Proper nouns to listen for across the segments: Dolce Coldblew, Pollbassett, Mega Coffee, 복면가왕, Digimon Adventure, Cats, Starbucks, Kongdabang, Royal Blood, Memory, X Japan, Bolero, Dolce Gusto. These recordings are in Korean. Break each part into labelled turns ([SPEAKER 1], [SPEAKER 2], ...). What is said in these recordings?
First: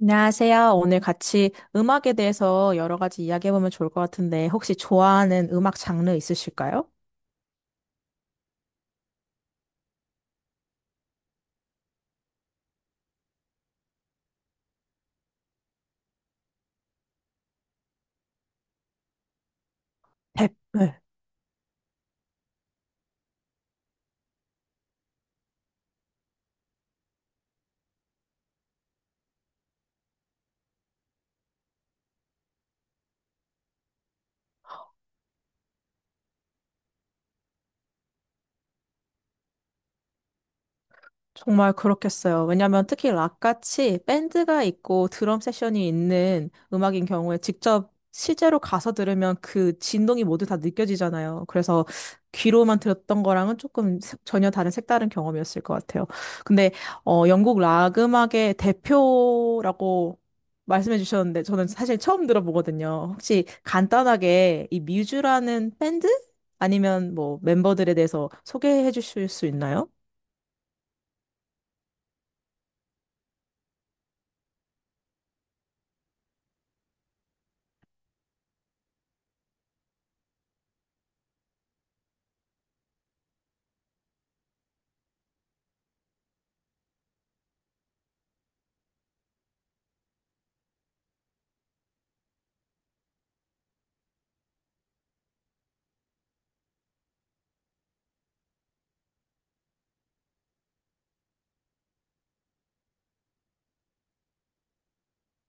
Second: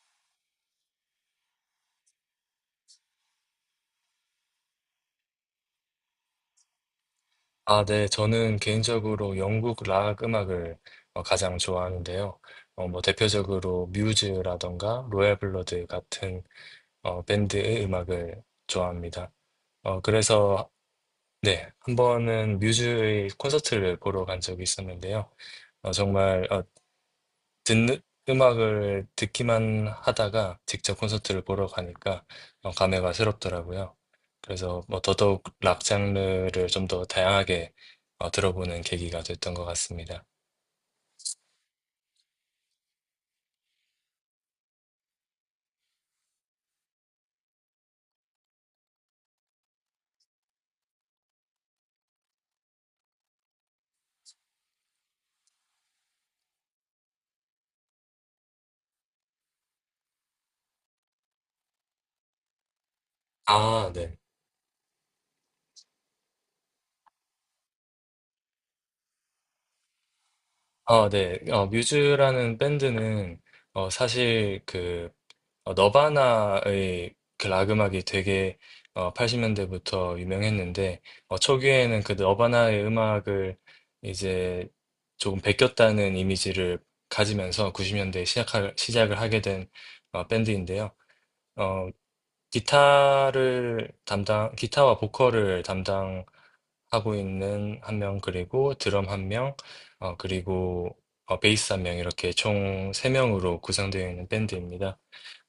[SPEAKER 1] 안녕하세요. 오늘 같이 음악에 대해서 여러 가지 이야기해보면 좋을 것 같은데, 혹시 좋아하는 음악 장르 있으실까요?
[SPEAKER 2] 아, 네. 저는 개인적으로 영국 락 음악을 가장 좋아하는데요. 뭐 대표적으로 뮤즈라던가 로얄 블러드 같은 밴드의 음악을 좋아합니다. 그래서
[SPEAKER 1] 네.
[SPEAKER 2] 네, 한 번은 뮤즈의 콘서트를 보러 간 적이 있었는데요. 정말 듣는 음악을 듣기만 하다가 직접 콘서트를 보러 가니까 감회가 새롭더라고요. 그래서 뭐 더더욱 락 장르를 좀 더 다양하게 들어보는 계기가 됐던 것 같습니다.
[SPEAKER 1] 정말 그렇겠어요. 왜냐면 특히 락같이 밴드가 있고 드럼 세션이 있는 음악인 경우에 직접 실제로 가서 들으면 그 진동이 모두 다 느껴지잖아요. 그래서 귀로만 들었던 거랑은 조금 전혀 다른 색다른 경험이었을 것 같아요. 근데 영국 락 음악의 대표라고 말씀해 주셨는데 저는 사실 처음 들어보거든요. 혹시
[SPEAKER 2] 아, 네.
[SPEAKER 1] 간단하게 이 뮤즈라는 밴드 아니면 뭐 멤버들에 대해서 소개해 주실 수 있나요?
[SPEAKER 2] 네. 뮤즈라는 밴드는 사실 그 너바나의 그 락 음악이 되게 80년대부터 유명했는데 초기에는 그 너바나의 음악을 이제 조금 베꼈다는 이미지를 가지면서 90년대에 시작을 하게 된 밴드인데요. 어, 기타와 보컬을 하고 있는 한 명 그리고 드럼 한 명 그리고 베이스 한 명 이렇게 총 3 명으로 구성되어 있는 밴드입니다.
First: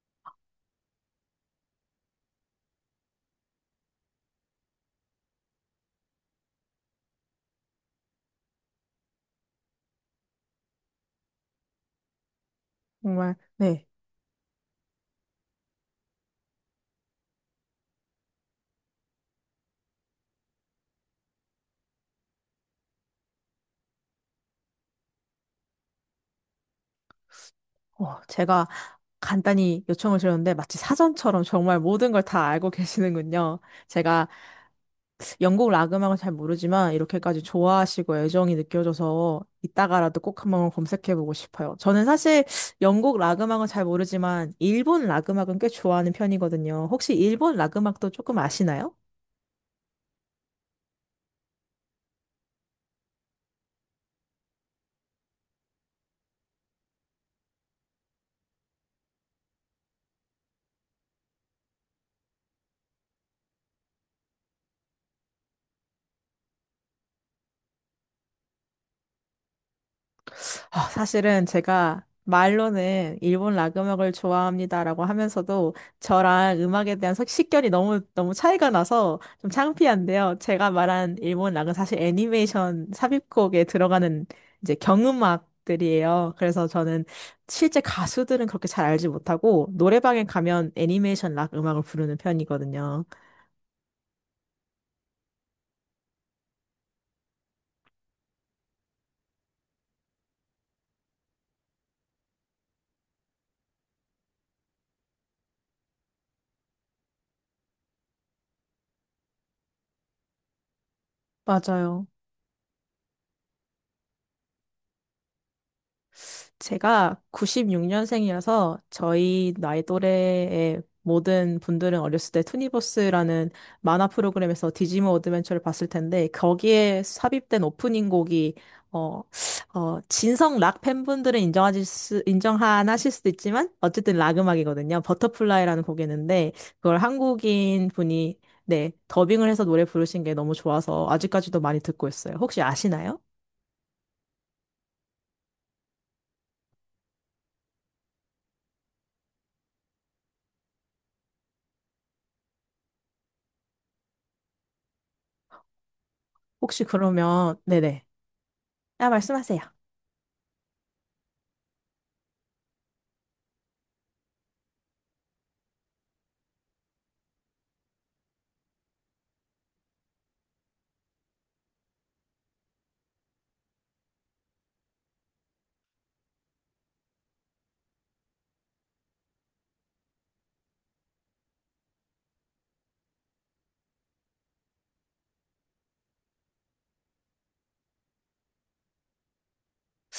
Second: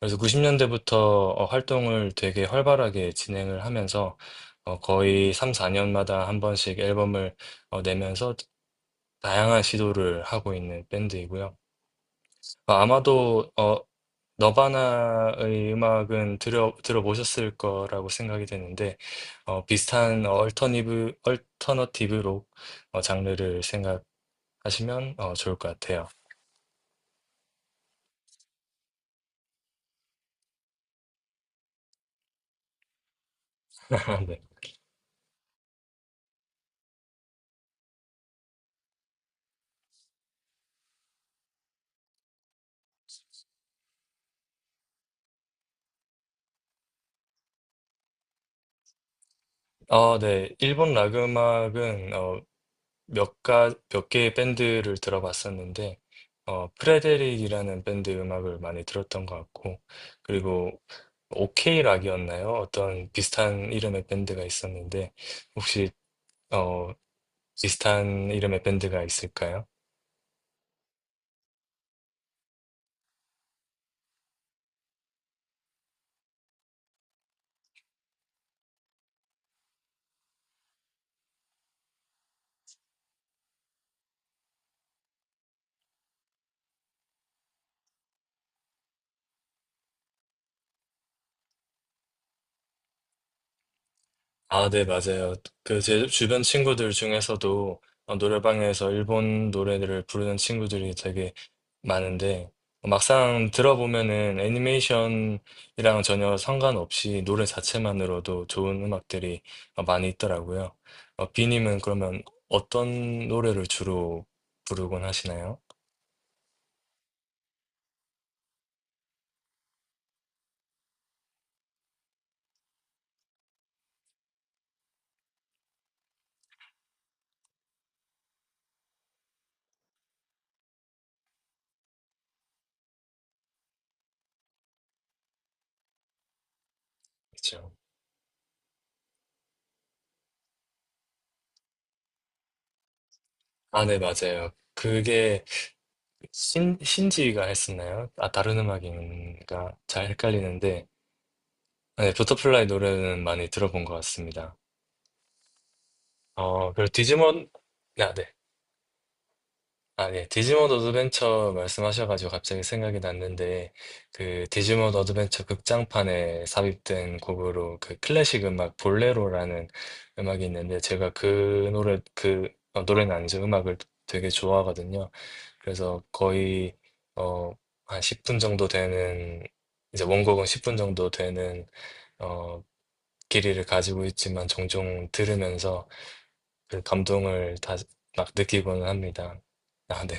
[SPEAKER 2] 그래서 90 년대부터 활동을 되게 활발하게 진행을 하면서 거의 3-4 년마다 한 번씩 앨범을 내면서 다양한 시도를 하고 있는 밴드이고요.
[SPEAKER 1] 정말.
[SPEAKER 2] 아마도
[SPEAKER 1] 네.
[SPEAKER 2] 너바나의 음악은 들어보셨을 거라고 생각이 되는데, 비슷한 얼터너티브 록 장르를 생각하시면 좋을 것 같아요.
[SPEAKER 1] 제가 간단히 요청을 드렸는데 마치 사전처럼 정말 모든 걸 다 알고 계시는군요. 제가
[SPEAKER 2] 네.
[SPEAKER 1] 영국 락 음악을 잘 모르지만 이렇게까지 좋아하시고 애정이 느껴져서 이따가라도 꼭 한번 검색해보고 싶어요. 저는 사실 영국 락 음악은 잘 모르지만 일본 락 음악은 꽤 좋아하는 편이거든요. 혹시 일본 락 음악도 조금 아시나요?
[SPEAKER 2] 네. 일본 락 음악은 몇 개의 밴드를 들어봤었는데, 프레데릭이라는 밴드 음악을 많이 들었던 것 같고, 그리고 오케이 락이었나요? 어떤 비슷한 이름의 밴드가 있었는데, 혹시, 어, 비슷한 이름의 밴드가 있을까요?
[SPEAKER 1] 아, 사실은 제가 말로는 일본 락 음악을 좋아합니다라고 하면서도 저랑 음악에 대한 식견이 너무 너무 차이가 나서 좀 창피한데요. 제가 말한 일본 락은 사실 애니메이션 삽입곡에 들어가는 이제 경음악들이에요. 그래서 저는 실제 가수들은 그렇게 잘 알지 못하고 노래방에 가면 애니메이션 락 음악을 부르는 편이거든요.
[SPEAKER 2] 아, 네, 맞아요. 그 제 주변 친구들 중에서도 노래방에서 일본 노래들을 부르는 친구들이 되게 많은데 막상 들어보면은 애니메이션이랑 전혀 상관없이 노래 자체만으로도 좋은 음악들이 많이 있더라고요. 비님은
[SPEAKER 1] 맞아요.
[SPEAKER 2] 그러면 어떤 노래를 주로 부르곤 하시나요?
[SPEAKER 1] 제가 96년생이라서 저희 나이 또래의 모든 분들은 어렸을 때 투니버스라는 만화 프로그램에서 디지몬 어드벤처를 봤을 텐데 거기에 삽입된 오프닝 곡이 어, 진성 락 팬분들은 인정하실 수도 있지만 어쨌든 락 음악이거든요. 버터플라이라는 곡이었는데 그걸
[SPEAKER 2] 그렇죠.
[SPEAKER 1] 한국인 분이 네, 더빙을 해서 노래 부르신 게 너무 좋아서 아직까지도 많이 듣고 있어요. 혹시 아시나요?
[SPEAKER 2] 아, 네, 맞아요. 그게 신지가 했었나요? 아, 다른 음악인가? 잘 헷갈리는데, 아, 네, 버터플라이 노래는 많이 들어본 것 같습니다.
[SPEAKER 1] 혹시
[SPEAKER 2] 그리고 디지몬,
[SPEAKER 1] 그러면 네네.
[SPEAKER 2] 아, 네.
[SPEAKER 1] 아, 말씀하세요.
[SPEAKER 2] 아, 네. 디지몬 어드벤처 말씀하셔가지고 갑자기 생각이 났는데, 그 디지몬 어드벤처 극장판에 삽입된 곡으로 그 클래식 음악 볼레로라는 음악이 있는데, 제가 그 노래, 그, 노래는 아니죠. 음악을 되게 좋아하거든요. 그래서 거의 어, 한 10분 정도 되는 이제 원곡은 10분 정도 되는 어, 길이를 가지고 있지만 종종 들으면서 그 감동을 다 막 느끼고는 합니다. 아, 네.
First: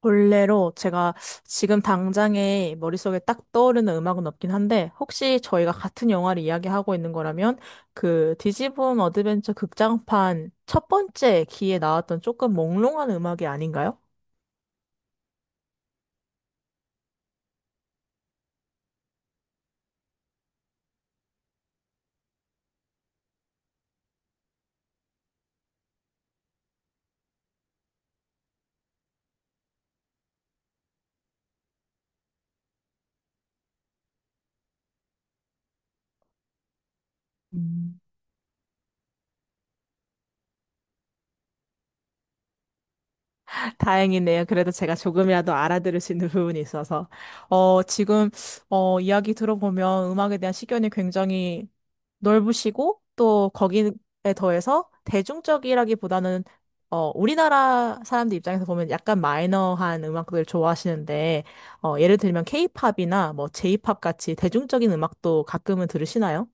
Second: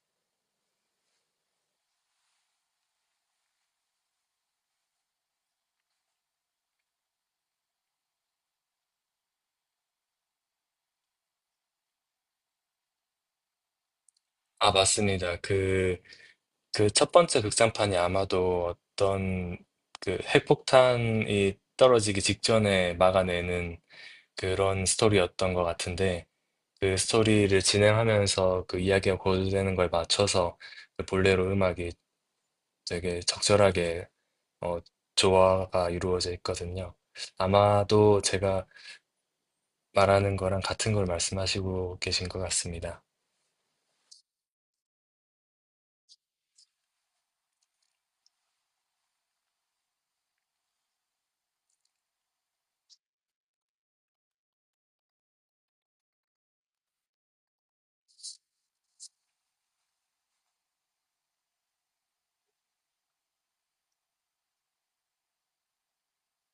[SPEAKER 1] 본래로 제가 지금 당장에 머릿속에 딱 떠오르는 음악은 없긴 한데, 혹시 저희가 같은 영화를 이야기하고 있는 거라면, 그 디지붐 어드벤처 극장판 첫 번째 기에 나왔던 조금 몽롱한 음악이 아닌가요?
[SPEAKER 2] 아, 맞습니다. 그 첫 번째 극장판이 아마도 어떤 그 핵폭탄이 떨어지기 직전에 막아내는 그런 스토리였던 것 같은데 그 스토리를 진행하면서 그 이야기가 고조되는 걸 맞춰서 그 볼레로 음악이 되게 적절하게 어, 조화가 이루어져 있거든요. 아마도 제가 말하는 거랑 같은 걸 말씀하시고 계신 것 같습니다.
[SPEAKER 1] 다행이네요. 그래도 제가 조금이라도 알아들을 수 있는 부분이 있어서. 어, 지금, 이야기 들어보면 음악에 대한 시견이 굉장히 넓으시고, 또 거기에 더해서 대중적이라기보다는, 우리나라 사람들 입장에서 보면 약간 마이너한 음악들 좋아하시는데, 예를 들면 케이팝이나 뭐 제이팝 같이 대중적인 음악도 가끔은 들으시나요?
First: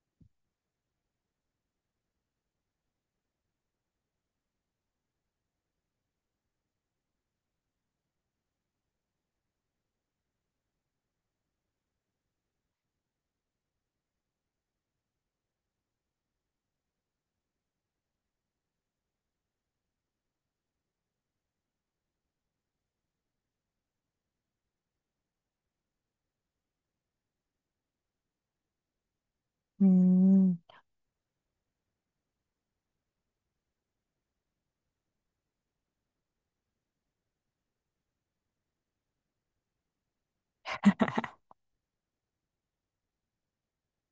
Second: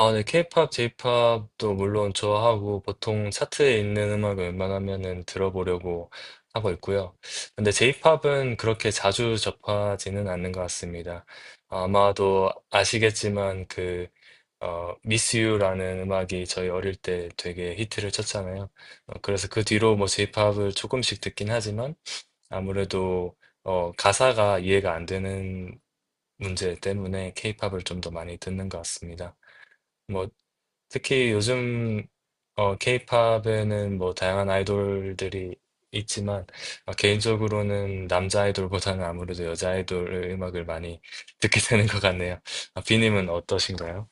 [SPEAKER 2] 아, 네, 케이팝, 제이팝도 물론 좋아하고 보통 차트에 있는 음악을 웬만하면은 들어보려고 하고 있고요. 근데 제이팝은 그렇게 자주 접하지는 않는 것 같습니다. 아마도 아시겠지만 그 Miss You라는 음악이 저희 어릴 때 되게 히트를 쳤잖아요. 그래서 그 뒤로 뭐 제이팝을 조금씩 듣긴 하지만 아무래도 가사가 이해가 안 되는 문제 때문에 케이팝을 좀 더 많이 듣는 것 같습니다. 뭐
[SPEAKER 1] 음,
[SPEAKER 2] 특히 요즘 케이팝에는 뭐 다양한 아이돌들이 있지만 개인적으로는 남자 아이돌보다는 아무래도 여자 아이돌의 음악을 많이 듣게 되는 것 같네요. 아, 비님은 어떠신가요?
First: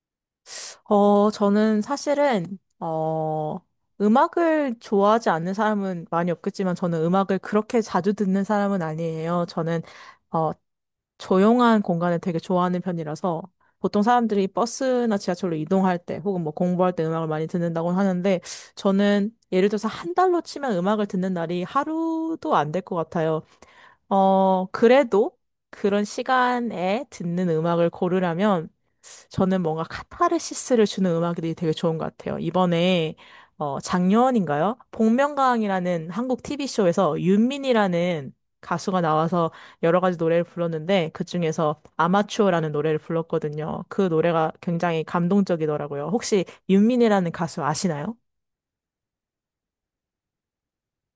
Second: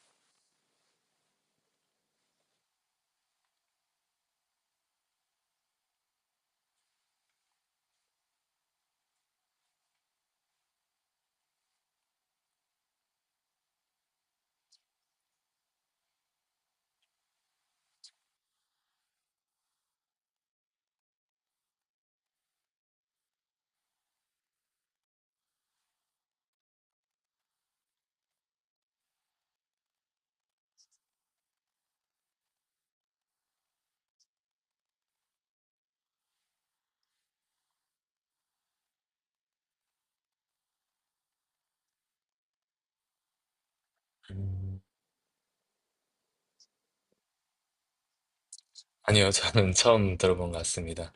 [SPEAKER 1] 저는 사실은, 음악을 좋아하지 않는 사람은 많이 없겠지만, 저는 음악을 그렇게 자주 듣는 사람은 아니에요. 저는, 어, 조용한 공간을 되게 좋아하는 편이라서 보통 사람들이 버스나 지하철로 이동할 때 혹은 뭐 공부할 때 음악을 많이 듣는다고 하는데 저는 예를 들어서 한 달로 치면 음악을 듣는 날이 하루도 안 될 것 같아요. 어, 그래도 그런 시간에 듣는 음악을 고르라면 저는 뭔가 카타르시스를 주는 음악이 되게 좋은 것 같아요. 이번에 어, 작년인가요? 복면가왕이라는 한국 TV쇼에서 윤민이라는 가수가 나와서 여러 가지 노래를 불렀는데 그중에서 아마추어라는 노래를 불렀거든요. 그 노래가
[SPEAKER 2] 음,
[SPEAKER 1] 굉장히 감동적이더라고요. 혹시 윤민이라는 가수 아시나요?
[SPEAKER 2] 아니요, 저는 처음 들어본 것 같습니다.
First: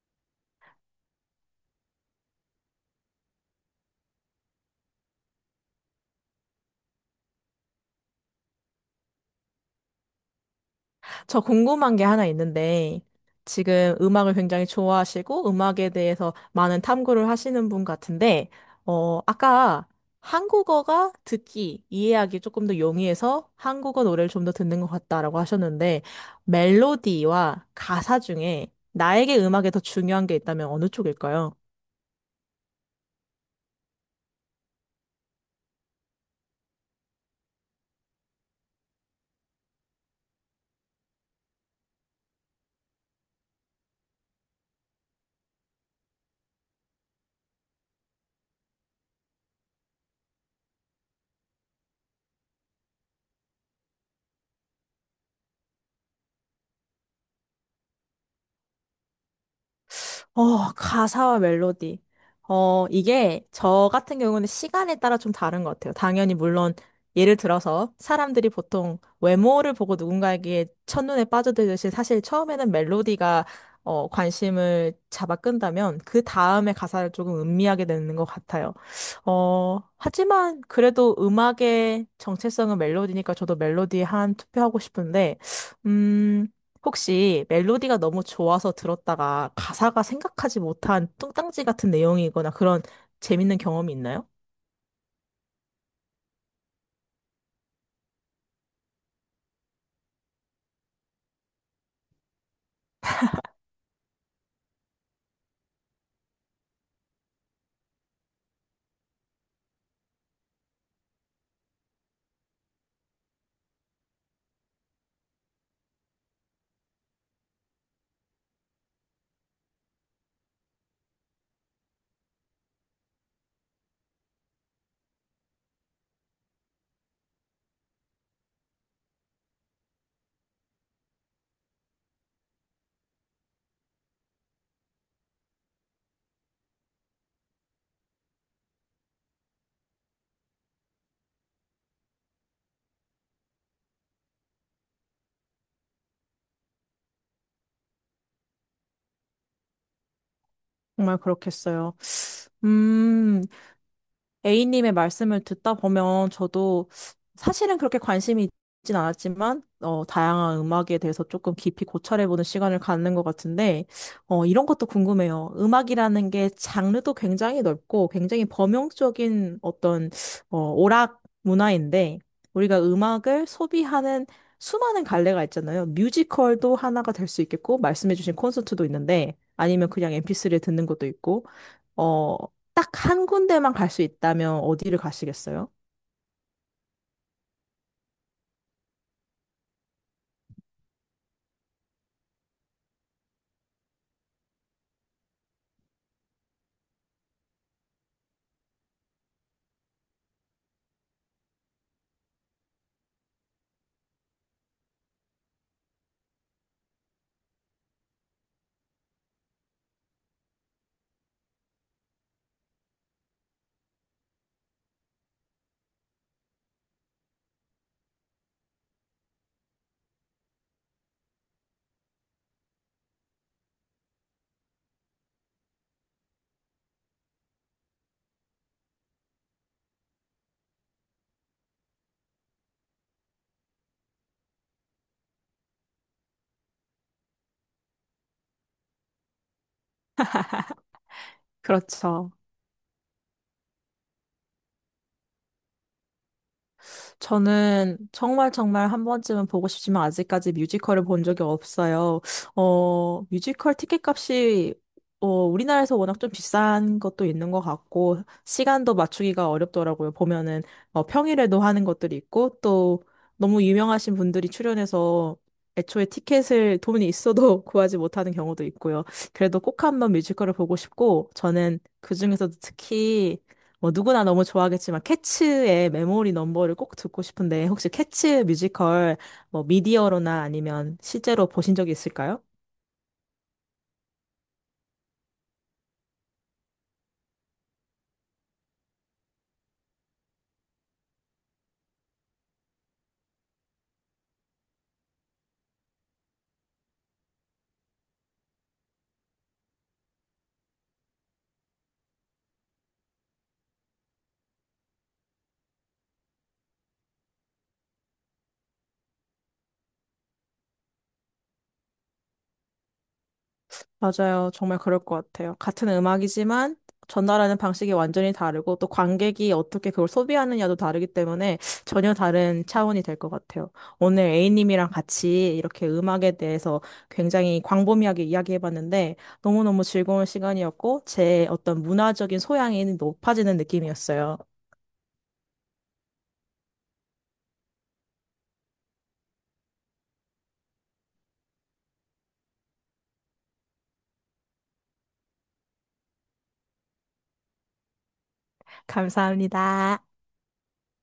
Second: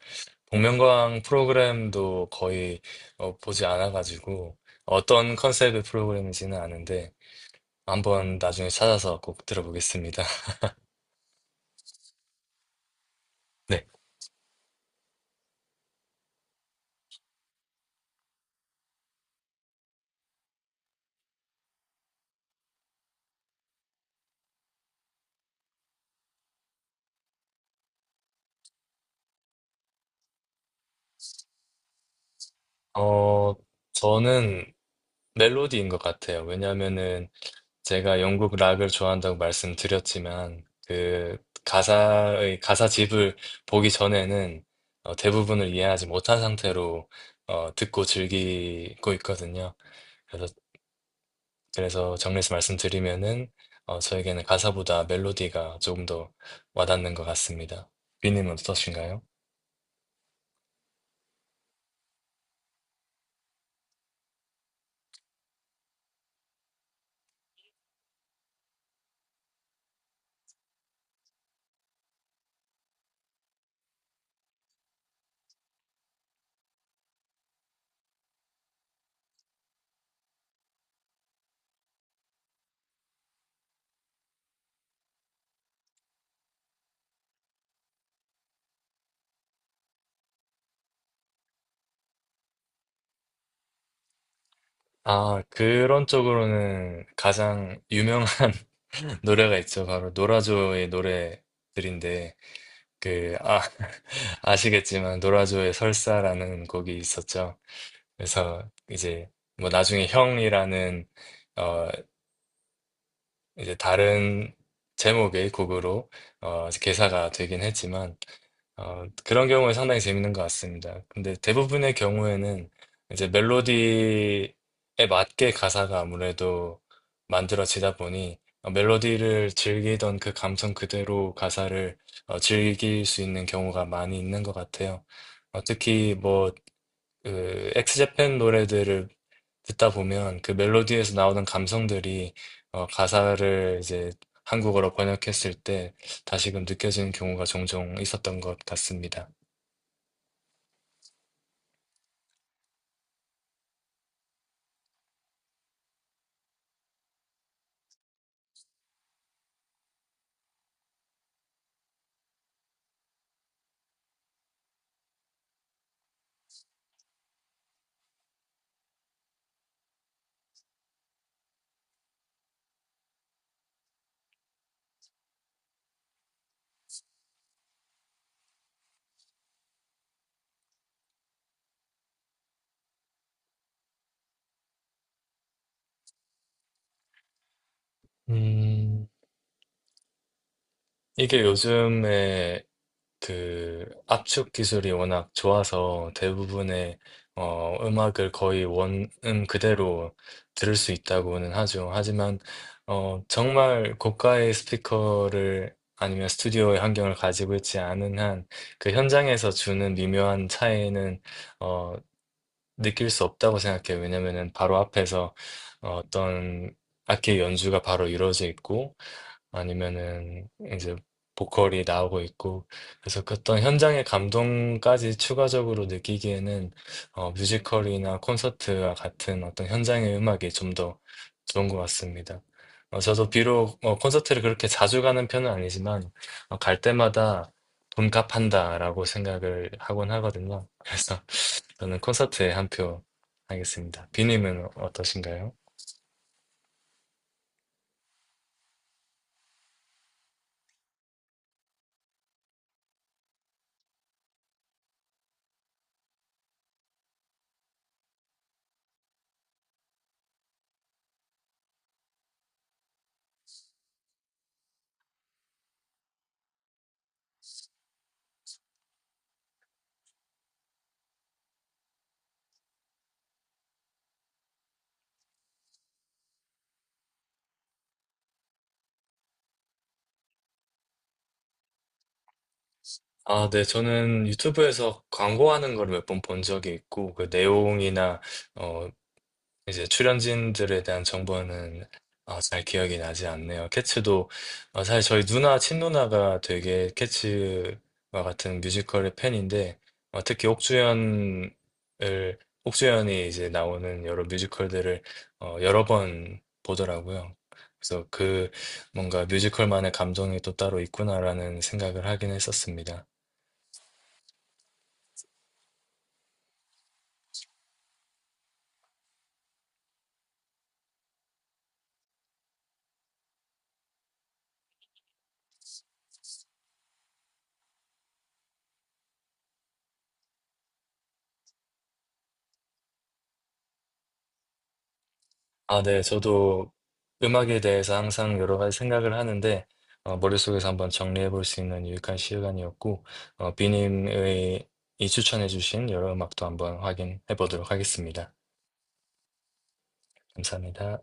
[SPEAKER 2] 복면가왕 프로그램도 거의 보지 않아가지고 어떤 컨셉의 프로그램인지는 아는데 한번 나중에 찾아서 꼭 들어보겠습니다.
[SPEAKER 1] 저 궁금한 게 하나 있는데,
[SPEAKER 2] 네,
[SPEAKER 1] 지금 음악을 굉장히 좋아하시고, 음악에 대해서 많은 탐구를 하시는 분 같은데, 아까 한국어가 이해하기 조금 더 용이해서 한국어 노래를 좀 더 듣는 것 같다라고 하셨는데, 멜로디와 가사 중에 나에게 음악에 더 중요한 게 있다면 어느 쪽일까요?
[SPEAKER 2] 어, 저는 멜로디인 것 같아요. 왜냐하면은 제가 영국 락을 좋아한다고 말씀드렸지만 그 가사의 가사집을 보기 전에는 대부분을 이해하지 못한 상태로 듣고 즐기고 있거든요. 그래서 그래서 정리해서 말씀드리면은 저에게는 가사보다 멜로디가 조금 더 와닿는 것 같습니다. 비님은 어떠신가요?
[SPEAKER 1] 어, 가사와 멜로디. 이게 저 같은 경우는 시간에 따라 좀 다른 것 같아요. 당연히 물론 예를 들어서 사람들이 보통 외모를 보고 누군가에게 첫눈에 빠져들듯이 사실 처음에는 멜로디가 관심을 잡아 끈다면 그 다음에 가사를 조금 음미하게 되는 것 같아요. 하지만 그래도 음악의 정체성은 멜로디니까 저도 멜로디에 한 투표하고 싶은데, 음... 혹시 멜로디가 너무 좋아서 들었다가 가사가 생각하지 못한 뚱딴지 같은 내용이거나 그런 재밌는 경험이 있나요?
[SPEAKER 2] 아, 그런 쪽으로는 가장 유명한 노래가 있죠. 바로 노라조의 노래들인데 그, 아, 아시겠지만, 노라조의 설사라는 곡이 있었죠. 그래서 이제, 뭐 나중에 형이라는, 어, 이제 다른 제목의 곡으로 이제 개사가 되긴 했지만 그런 경우는 상당히 재밌는 것 같습니다. 근데 대부분의 경우에는 이제 멜로디에 맞게 가사가 아무래도 만들어지다 보니 멜로디를 즐기던 그 감성 그대로 가사를 즐길 수 있는 경우가 많이 있는 것 같아요. 특히 뭐 그 엑스제팬 노래들을 듣다 보면 그 멜로디에서 나오는 감성들이 가사를 이제 한국어로 번역했을 때 다시금 느껴지는 경우가 종종 있었던 것 같습니다.
[SPEAKER 1] 정말 그렇겠어요. 음, A님의 말씀을 듣다 보면 저도 사실은 그렇게 관심이 있진 않았지만, 다양한 음악에 대해서 조금 깊이 고찰해보는 시간을 갖는 것 같은데, 이런 것도 궁금해요. 음악이라는 게 장르도 굉장히 넓고 굉장히 범용적인 어떤, 오락 문화인데, 우리가 음악을 소비하는 수많은 갈래가 있잖아요. 뮤지컬도 하나가 될 수 있겠고, 말씀해주신 콘서트도 있는데, 아니면 그냥 MP3를 듣는 것도 있고, 어, 딱 한 군데만 갈 수 있다면 어디를 가시겠어요?
[SPEAKER 2] 음, 이게 요즘에 그 압축 기술이 워낙 좋아서 대부분의 음악을 거의 원음 그대로 들을 수 있다고는 하죠. 하지만 정말 고가의 스피커를 아니면 스튜디오의 환경을 가지고 있지 않은 한 그 현장에서 주는 미묘한 차이는 어, 느낄 수 없다고 생각해요. 왜냐면은 바로 앞에서 어떤 악기 연주가 바로 이루어져 있고 아니면은 이제 보컬이 나오고 있고 그래서 그 어떤 현장의 감동까지 추가적으로 느끼기에는 뮤지컬이나 콘서트와 같은 어떤 현장의 음악이 좀 더 좋은 것 같습니다. 저도 비록 콘서트를 그렇게 자주 가는 편은 아니지만 갈 때마다 돈 값한다라고 생각을 하곤 하거든요. 그래서 저는
[SPEAKER 1] 그렇죠.
[SPEAKER 2] 콘서트에 한 표 하겠습니다. 비님은 어떠신가요?
[SPEAKER 1] 저는 정말 정말 한 번쯤은 보고 싶지만 아직까지 뮤지컬을 본 적이 없어요. 뮤지컬 티켓 값이 우리나라에서 워낙 좀 비싼 것도 있는 것 같고 시간도 맞추기가 어렵더라고요. 보면은 평일에도 하는 것들이 있고 또 너무 유명하신 분들이 출연해서 애초에 티켓을 돈이 있어도 구하지 못하는 경우도 있고요. 그래도 꼭 한번 뮤지컬을 보고 싶고 저는 그중에서도 특히 뭐 누구나 너무 좋아하겠지만 캐츠의 메모리 넘버를 꼭 듣고 싶은데 혹시 캐츠 뮤지컬 뭐 미디어로나 아니면 실제로 보신 적이 있을까요?
[SPEAKER 2] 아, 네. 저는 유튜브에서 광고하는 걸 몇 번 본 적이 있고, 그 내용이나, 어, 이제 출연진들에 대한 정보는 아, 잘 기억이 나지 않네요. 캐츠도, 아, 사실 저희 친누나가 되게 캐츠와 같은 뮤지컬의 팬인데, 특히 옥주연이 이제 나오는 여러 뮤지컬들을 여러 번 보더라고요. 그래서 그 뭔가 뮤지컬만의 감정이 또 따로 있구나라는 생각을 하긴 했었습니다.
[SPEAKER 1] 맞아요. 정말 그럴 것 같아요. 같은 음악이지만 전달하는 방식이 완전히 다르고 또 관객이 어떻게 그걸 소비하느냐도 다르기 때문에 전혀 다른 차원이 될 것 같아요. 오늘 A님이랑 같이 이렇게 음악에 대해서 굉장히 광범위하게 이야기해봤는데 너무너무 즐거운 시간이었고 제 어떤 문화적인 소양이 높아지는 느낌이었어요.
[SPEAKER 2] 아, 네. 저도 음악에 대해서 항상 여러 가지 생각을 하는데, 머릿속에서 한번 정리해 볼 수 있는 유익한 시간이었고, 비님의 이 추천해 주신 여러 음악도 한번 확인해 보도록 하겠습니다.
[SPEAKER 1] 감사합니다.
[SPEAKER 2] 감사합니다.